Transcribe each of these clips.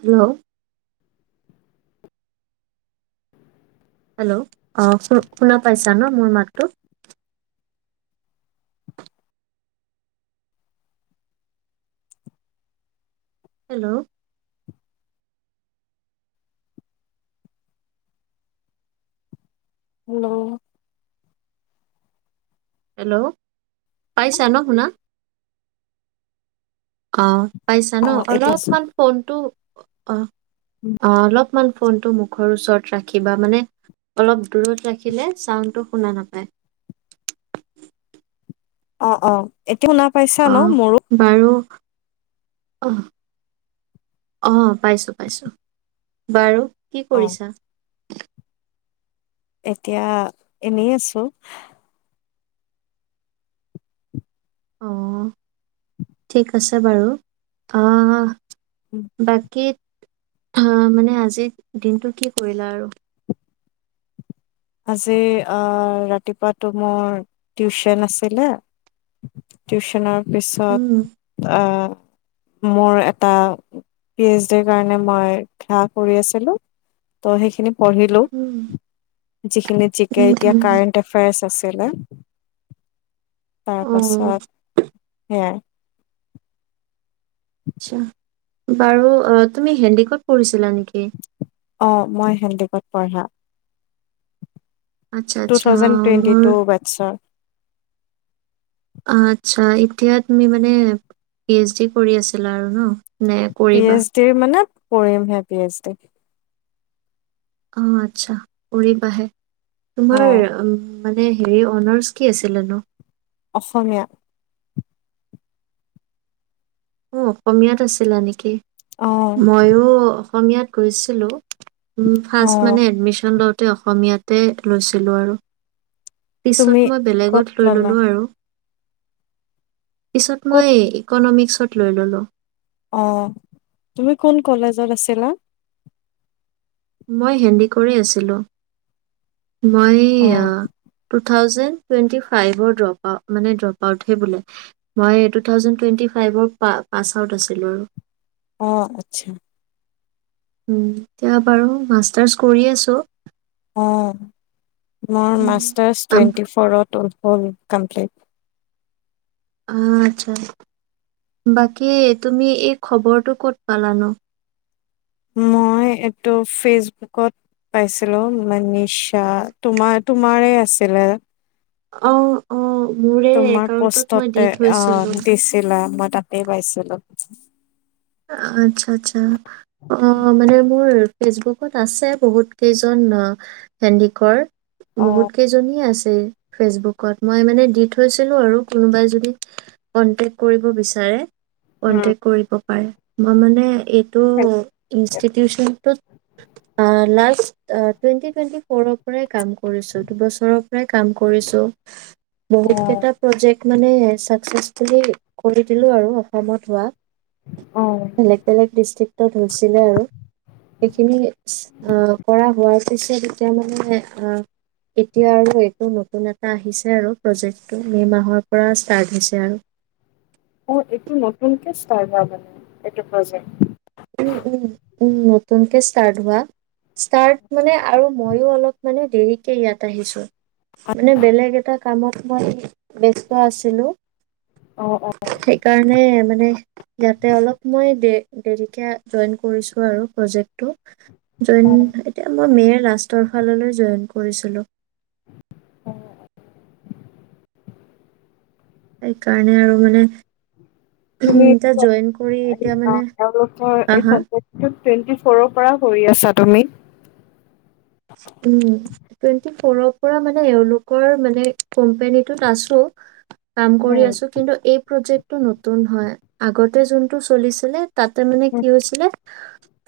Hello hello অ শু শুনা পাইছা ন মোৰ মাতটো হেল্ল' হেল্ল হেল্ল' পাইছা ন শুনা অ পাইছা ন অ এতিয়া আছো অলপমান ফোনটো অ অ অলপ অমান ফোনটো মুখৰ ওচৰত ৰাখিবা মানে অলপ দূৰত ৰাখিলে চাউণ্ডটো শুনা নেপায় অ অ এতিয়া শুনা পাইছা ন মোৰো অহ অহ পাইছোঁ পাইছোঁ বাৰু কি অ কৰিছা এতিয়া এনেই আছো অ ঠিক আছে বাৰু আহ বাকী মানে আজিৰ দিনটো কি কৰিলা আৰু আজি অ ৰাতিপুৱাতো মোৰ টিউচন আছিলে টিউচনৰ পিছত উম মোৰ এটা পি এইচ ডিৰ কাৰণে মই খেলা কৰি আছিলো ত সেইখিনি পঢ়িলো উম যিখিনি জিকে উম এতিয়া উম কাৰেণ্ট এফেয়াৰ্চ আচিলে অ তাৰপাছত হেয়াই আছা বাৰু তুমি হেণ্ডিকত পঢ়িছিলা নেকি অ মই হেণ্ডেকত পঢ়া আচ্ছা টু আচ্ছা থাউজেণ্ড টুৱেন্টি মোৰ টু বেটছৰ আচ্ছা এতিয়া তুমি মানে পি এইচ ডি কৰি আছিলা আৰু ন নে কৰিবা? পি-এইচ-ডিৰ মানে পঢ়িম হে পি-এইচ-ডি অ' আচ্ছা কৰিবাহে! তোমাৰ, অ উম মানে হেৰি অনাৰ্চ কি আছিলে নো? অসমীয়া অ' অসমীয়াত আছিলা নেকি? অ', ময়ো অসমীয়াত গৈছিলোঁ! উম ফাৰ্ষ্ট অ', মানে এডমিচন লওঁতে তে অসমীয়াতে লৈছিলোঁ আৰু। পিছত তুমি মই ক'ত বেলেগত লৈ ল'লা? ললোঁ আৰু! পিছত ক'ত মই ইকনমিক লৈ ললো। অ', তুমি কোন কলেজত আছিলা? মই হেন্দি কৰি আছিলোঁ মই আ, অ', টোত টু-থাউজেণ্ড টুৱেণ্টি-ফাইভৰ ডপ মানে ড্ৰপ আউটহে বোলে, মই টু-থাউজেণ্ড টুৱেণ্টি-ফাইভৰ পা-পাছআউট আছিলোঁ আৰু। অ' আচ্ছা। উম এতিয়া বাৰু মাষ্টাৰ্চ কৰি আছো। অ'। মোৰ উম, মাষ্টাৰচ আম টুৱেন্টি-ফ'ৰত উল হবি কমপ্লীট অ' আচ্ছা, বাকী তুমি এই খবৰটো ক'ত পালানো‌? মই এইটো ফেচবুকত পাইছিলো, মনীষা, তোমাৰ-তোমাৰে আছিলে। অ', অ' মোৰে তোমাৰ একাউণ্টত মই দি পোষ্টতে, থৈছিলোঁ অ' দিছিলা ম তাতে পাইছিলো। আচ্ছা আচ্ছা। অ' মানে মোৰ ফেচবুকত আছে বহুত কেইজন হেণ্ডিকৰ। বহুত অ', কেইজনীয়ে আছে। উম ফেচবুকত, মই মানে দি থৈছিলো আৰু কোনোবাই যদি কন্টেক্ট কৰিব বিচাৰে। উম, কন্টেক কৰিব। পায়। মই মানে এইটো ইনষ্টিটিউচনটোত লা অ টুৱেণ্টি টুৱেন্টি ফ'ৰৰ পৰাই কাম কৰিছো দুবছৰৰ পৰাই কাম কৰিছো বহুত অ', কেইটা প্ৰজেক্ট মানে চাকচেচফুলি কৰি দিলো আৰু অসমত ৱ অ', বেলেগ বেলেগ ডিষ্ট্ৰিক্ট হৈছিলে আৰু সেইখিনি কৰা হোৱাৰ পিছত এতিয়া মানে এতিয়া আৰু এইটো নতুন এটা আহিছে আৰু প্ৰজেক্টটো মে মাহৰ পৰা ষ্টাৰ্ট হৈছে আৰু অ এইটো নতুনকে ষ্টাৰ্ত হোৱা মানে এইটো প্ৰজেক্ট উ উম উম নতুনকে ষ্টাৰ্ট হোৱা ষ্টাৰ্ট মানে আৰু ময়ো অলপ মানে দেৰিকে ইয়াত আহিছো মানে বেলেগ এটা কামত মই ব্যস্ত আছিলো অ', অ', সেইকাৰণে মানে যাতে অলপ মই দে দেৰিকে জইন কৰিছোঁ আৰু প্ৰজেক্টটো জইন অ'। এতিয়া মই মেৰ লাষ্টৰ ফাললৈ জইন কৰিছিলো অ সেইকাৰণে আৰু মানে তুমি এতিয়া জইন কৰি এতিয়া মানে তেওঁলোকৰ হা এই‌ হা প্ৰজেক্টটোত টুৱেণ্টি ফ'ৰৰ পৰা কৰি আছা তুমি উম টুৱেন্টি ফৰৰ পৰা মানে এওঁলোকৰ মানে কোম্পনীটোত আছো কাম কৰি উম, আছো কিন্তু এই প্ৰজেক্ট টো নতুন হয় আগতে যোনটো চলিছিলে তাতে মানে উম, কি হৈছিলে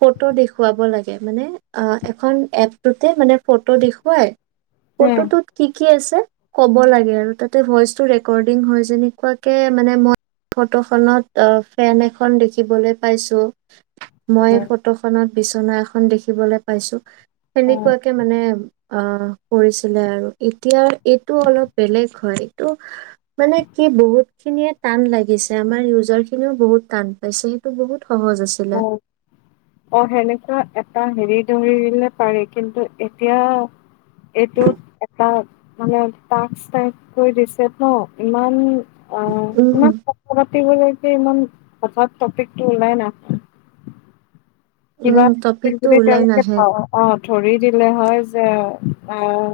ফটো দেখুৱাব লাগে মানে অ এখন এপ তাতে মানে ফটো দেখুৱাই উম, ফটোটোত কি কি আছে ক'ব লাগে আৰু তাতে ভইচ টো ৰেকৰ্ডিং হয় যেনেকুৱাকে মানে মই ফটোখনত ফেন এখন দেখিবলৈ পাইছো মই হয়, ফটোখনত বিচনা এখন দেখিবলৈ পাইছো অ', সেনেকুৱাকে মানে অ কৰিছিলে আৰু এতিয়া এইটো অলপ বেলেগ হয় এইটো মানে কি বহুত খিনিয়ে টান লাগিছে আমাৰ ইউজাৰ খিনিও বহুত টান পাইছে সেইটো বহুত সহজ আছিলে অ'। অ সেনেকুৱা এটা হেৰি দৌৰিলে পাৰে কিন্তু এতিয়া এইটো তাক মানে টাস্ক টাইপ কৰি দিছে ত ইমান অ', উম ইমান কথা ইমান হঠাৎ টপিকটো ওলাই না কিবা উম টপিকটো যদি ওলাই তেওঁলোকে নাহে আহ ধৰি দিলে হয় যে আহ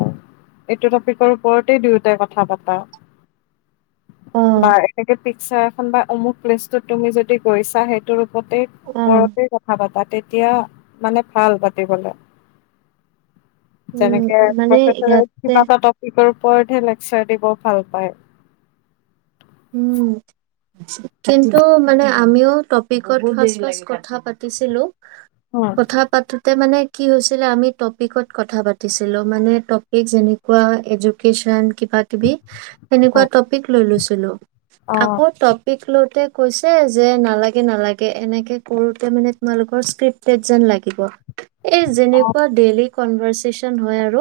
এইটো টপিকৰ ওপৰতেই দুয়োটাই কথা পাতা অ বাৰ এতেকে পিকচাৰ বা অমুক প্লেচত তুমি যদি গৈছা সেইটো প্ৰক অ ওপৰতে কথা পাতা তেতিয়া মানে ভাল পাতিবলে উম তেনেকে মানে প্ৰফেচনেল ইয়াতে কিবা এটা টপিকৰ ওপৰতহে লেকচাৰ দিব ভাল পায় উম কিন্তু মানে আমিও টপিকত ফাৰ্ষ্ট ফাৰ্ষ্ট কথা পাতিছিলো উম কথা পাতো ত মানে কি হৈছিলে আমি টপিকত কথা পাতিছিলোঁ মানে টপিক যেনেকুৱা এডুকেশ্যন কিবা কিবি হয় সেনেকুৱা টপিক লৈ লৈছিলো অ আকৌ টপিক লৈ কৈছে যে নালাগে নালাগে এনেকে কৰোতে মানে তোমালোকৰ স্ক্ৰিপ্টেড যেন লাগিব এই অ যেনেকুৱা ডেইলী কনভাৰ্চেচন হয় আৰু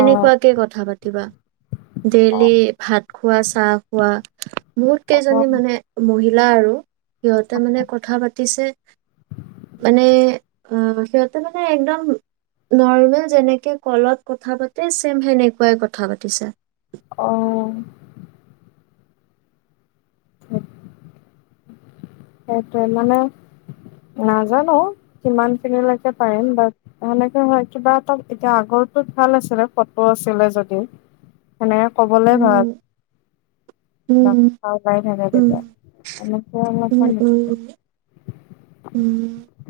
অ কথা পাতিবা অ ডেইলি ভাত খোৱা চাহ খোৱা হয় মোৰ কেইজনী মানে মহিলা লা আৰু সিহঁতে অ মানে কথা পাতিছে মানে অ সিহঁতে মানে একদম নৰ্মেল যেনেকে কলত কথা পাতে ছেম সেনেকুৱাই কথা পাতিছে আহ হয় সেইটোৱে মানে নাজানো কিমান খিনিলৈকে পাৰিম বাট সেনেকে হয় কিবা এটা এতিয়া আগৰটোত ভাল আছিলে ফটো আছিলে যদিও সেনেকে ক'বলে ভাল উম উম গাই থাকা উম তেতিয়া অ উম উমঢ়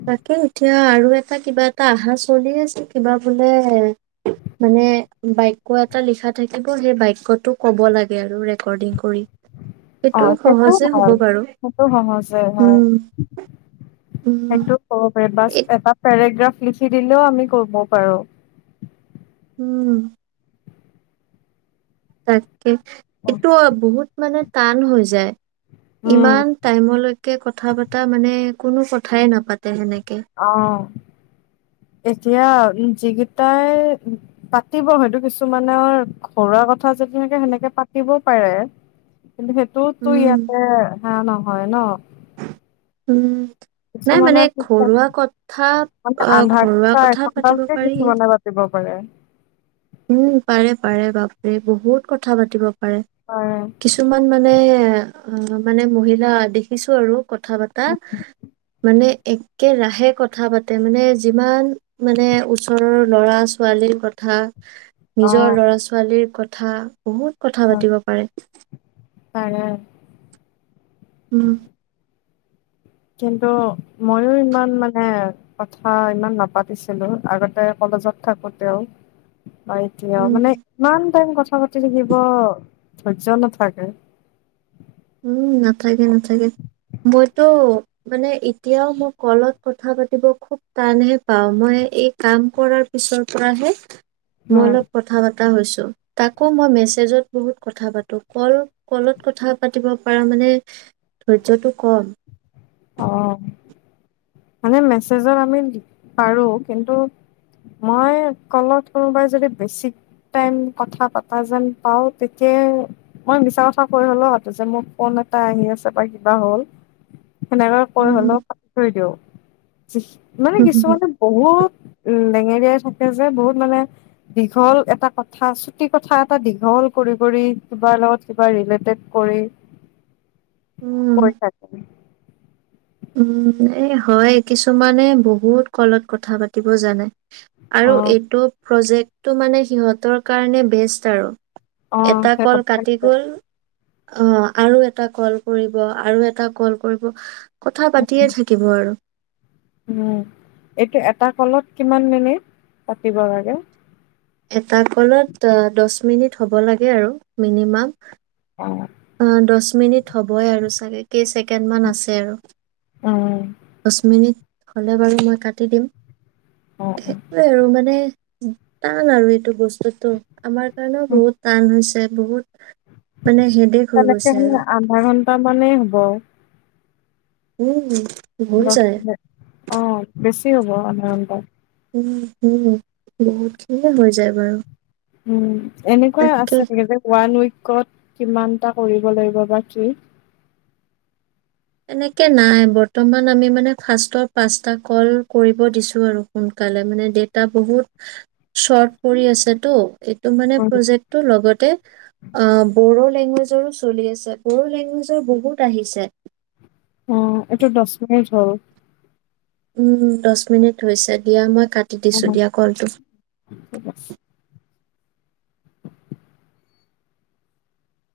তাকে এতিয়া আৰু এটা কিবা এটা অহা চলি আছে কিবা বোলে মানে বাক্য এটা লিখা থাকিব সেই বাক্যটো কব লাগে আৰু ৰেকৰ্ডিং কৰি অ সেইটো সহজে ভ হ'ব বাৰু সেইটো সহজে হয় উম, উম, সেইটো হ'ব পাৰে বাছ এ এটা পৰা পেৰেগাফ লিখি দিলে আমি ক'ব পাৰু উম হয় এইটো বহুত মানে টান হৈ যায় উম ইমান টাইমলৈকে কথা পতা মানে কোনো কথাই নাপাতে সেনেকে অ এতিয়া যিকেইটাই পাতিব হয়টো কিছুমানেৰ ঘৰুৱা কথা যদি থাকে সেনেকে পাতিব পাৰে কিন্তু সেইটোতো উম, ইয়াতে সে নহয় ন উম নাই মানে কিছুমানৰ পিছে ঘৰুৱা কথা মানে আহ আধা ঘৰুৱা ঘণ্টা কথা পাতিব এঘন্টালৈকে পাৰি কিছুমানে পাতিব পাৰে উম পাৰে পাৰে বাপৰে বহুত কথা পাতিব পাৰে কিছুমান মানে অ মানে মহিলা দেখিছো আৰু কথা পতা মানে একেৰাহে কথা পাতে মানে যিমান মানে ওচৰৰ ল'ৰা ছোৱালীৰ কথা অ নিজৰ ল'ৰা ছোৱালীৰ কথা কথা বহুত কথা পাতিব পাৰে পাৰে উম কিন্তু ময়ো ইমান মানে কথা ইমান নাপাতিছিলোঁ আগতে কলেজত থাকোঁতে হয় দিয়া উম মানে ইমান টাইম কথা পাতি থাকিব ধৈৰ্য নাথাকে উম নাথাকে নাথাকে মইতো মানে এতিয়াও মই কলত কথা পাতিব খুব টানহে পাওঁ মই এই কাম কৰাৰ পিছৰ পৰাহে মই উম অলপ কথা পাতি ছ তাকো মই মেচেজত বহুত কথা পো ক কলত কথা পাতো পাতিব পৰাৰ মানে ধৈৰ্যটো কম অঁ মানে মেছেজত আমি পাৰোঁ কিন্তু মই কলত কোনোবাই যদি বেছিক টাইম কথা পতা যেন পাওঁ তেতিয়াই মই মিছা কথা কৈ হ'ল যে মোৰ ফোন এটা আহি আছে বা কিবা হ'ল সেনেকে কৈ উম হলেও ক থৈ দিও। মানে কিছুমানে বহুত উ লেঙেৰিয়াই থাকে যে বহুত মানে দীঘল এটা কথা চুটি কথা এটা দীঘল কৰি কৰি কিবাৰ লগত কিবা ৰিলেটেড কৰি উম কৈ থাকে উম এ হয় কিছুমানে বহুত কলত কথা পাতিব জানে অ আৰু এইটো প্ৰজেক্ট তটো মানে সিহঁতৰ কাৰণে বেষ্ট আৰু অ এটা কল সেই কাটি গ'ল অ আৰু এটা কল কৰিব আৰু এটা কল কৰিব কথা পাতিয়ে উম থাকিব আৰু উম এইটো এটা কলত কিমান মিনিট পাতিব লাগে এটা কলত দহ মিনিট হ'ব লাগে আৰু মিনিমাম অঁ অ দহ মিনিট হ'বই আৰু চাগে কেই ছেকেণ্ড মান উম আছে আৰু উম, দহ মিনিট হ'লে বাৰু মই কাটি দিম অ অ সেইটোৱে আৰু মানে আৰু এইটো বস্তু আমাৰ কাৰণেও উম, বহুত টান হৈছে বহুত মানে হেদেক তেনেকে হ আধা ঘন্টা মানে হ গ উম হ অ বেছ চি হ'ব উম উম বহুত খিনিয়ে হৈ যায় বাৰু উম এনেকুৱা তাকে আছে নেকি যে ওৱান উইকত কিমান এটা কৰিব লাগিব বা কি এনেকে নাই বৰ্তমান আমি মানে ফাৰ্ষ্টৰ পাঁচটা কল কৰিব দিছো আৰু সোনকালে মানে ডেটা বহুত চৰ্ট পৰি আছেতো। উম, প্ৰজেক্টটো লগতে ব লেংগুৱেজৰো চলি আছে বড়ো লেংগুৱেজৰ বহুত আহিছে অ এইটো দহ মিনিট হ'ল উম দহ মিনিট হৈছে দিয়া মই কাটি অ, দিছো দিয়া কলটো ঠিক আছে।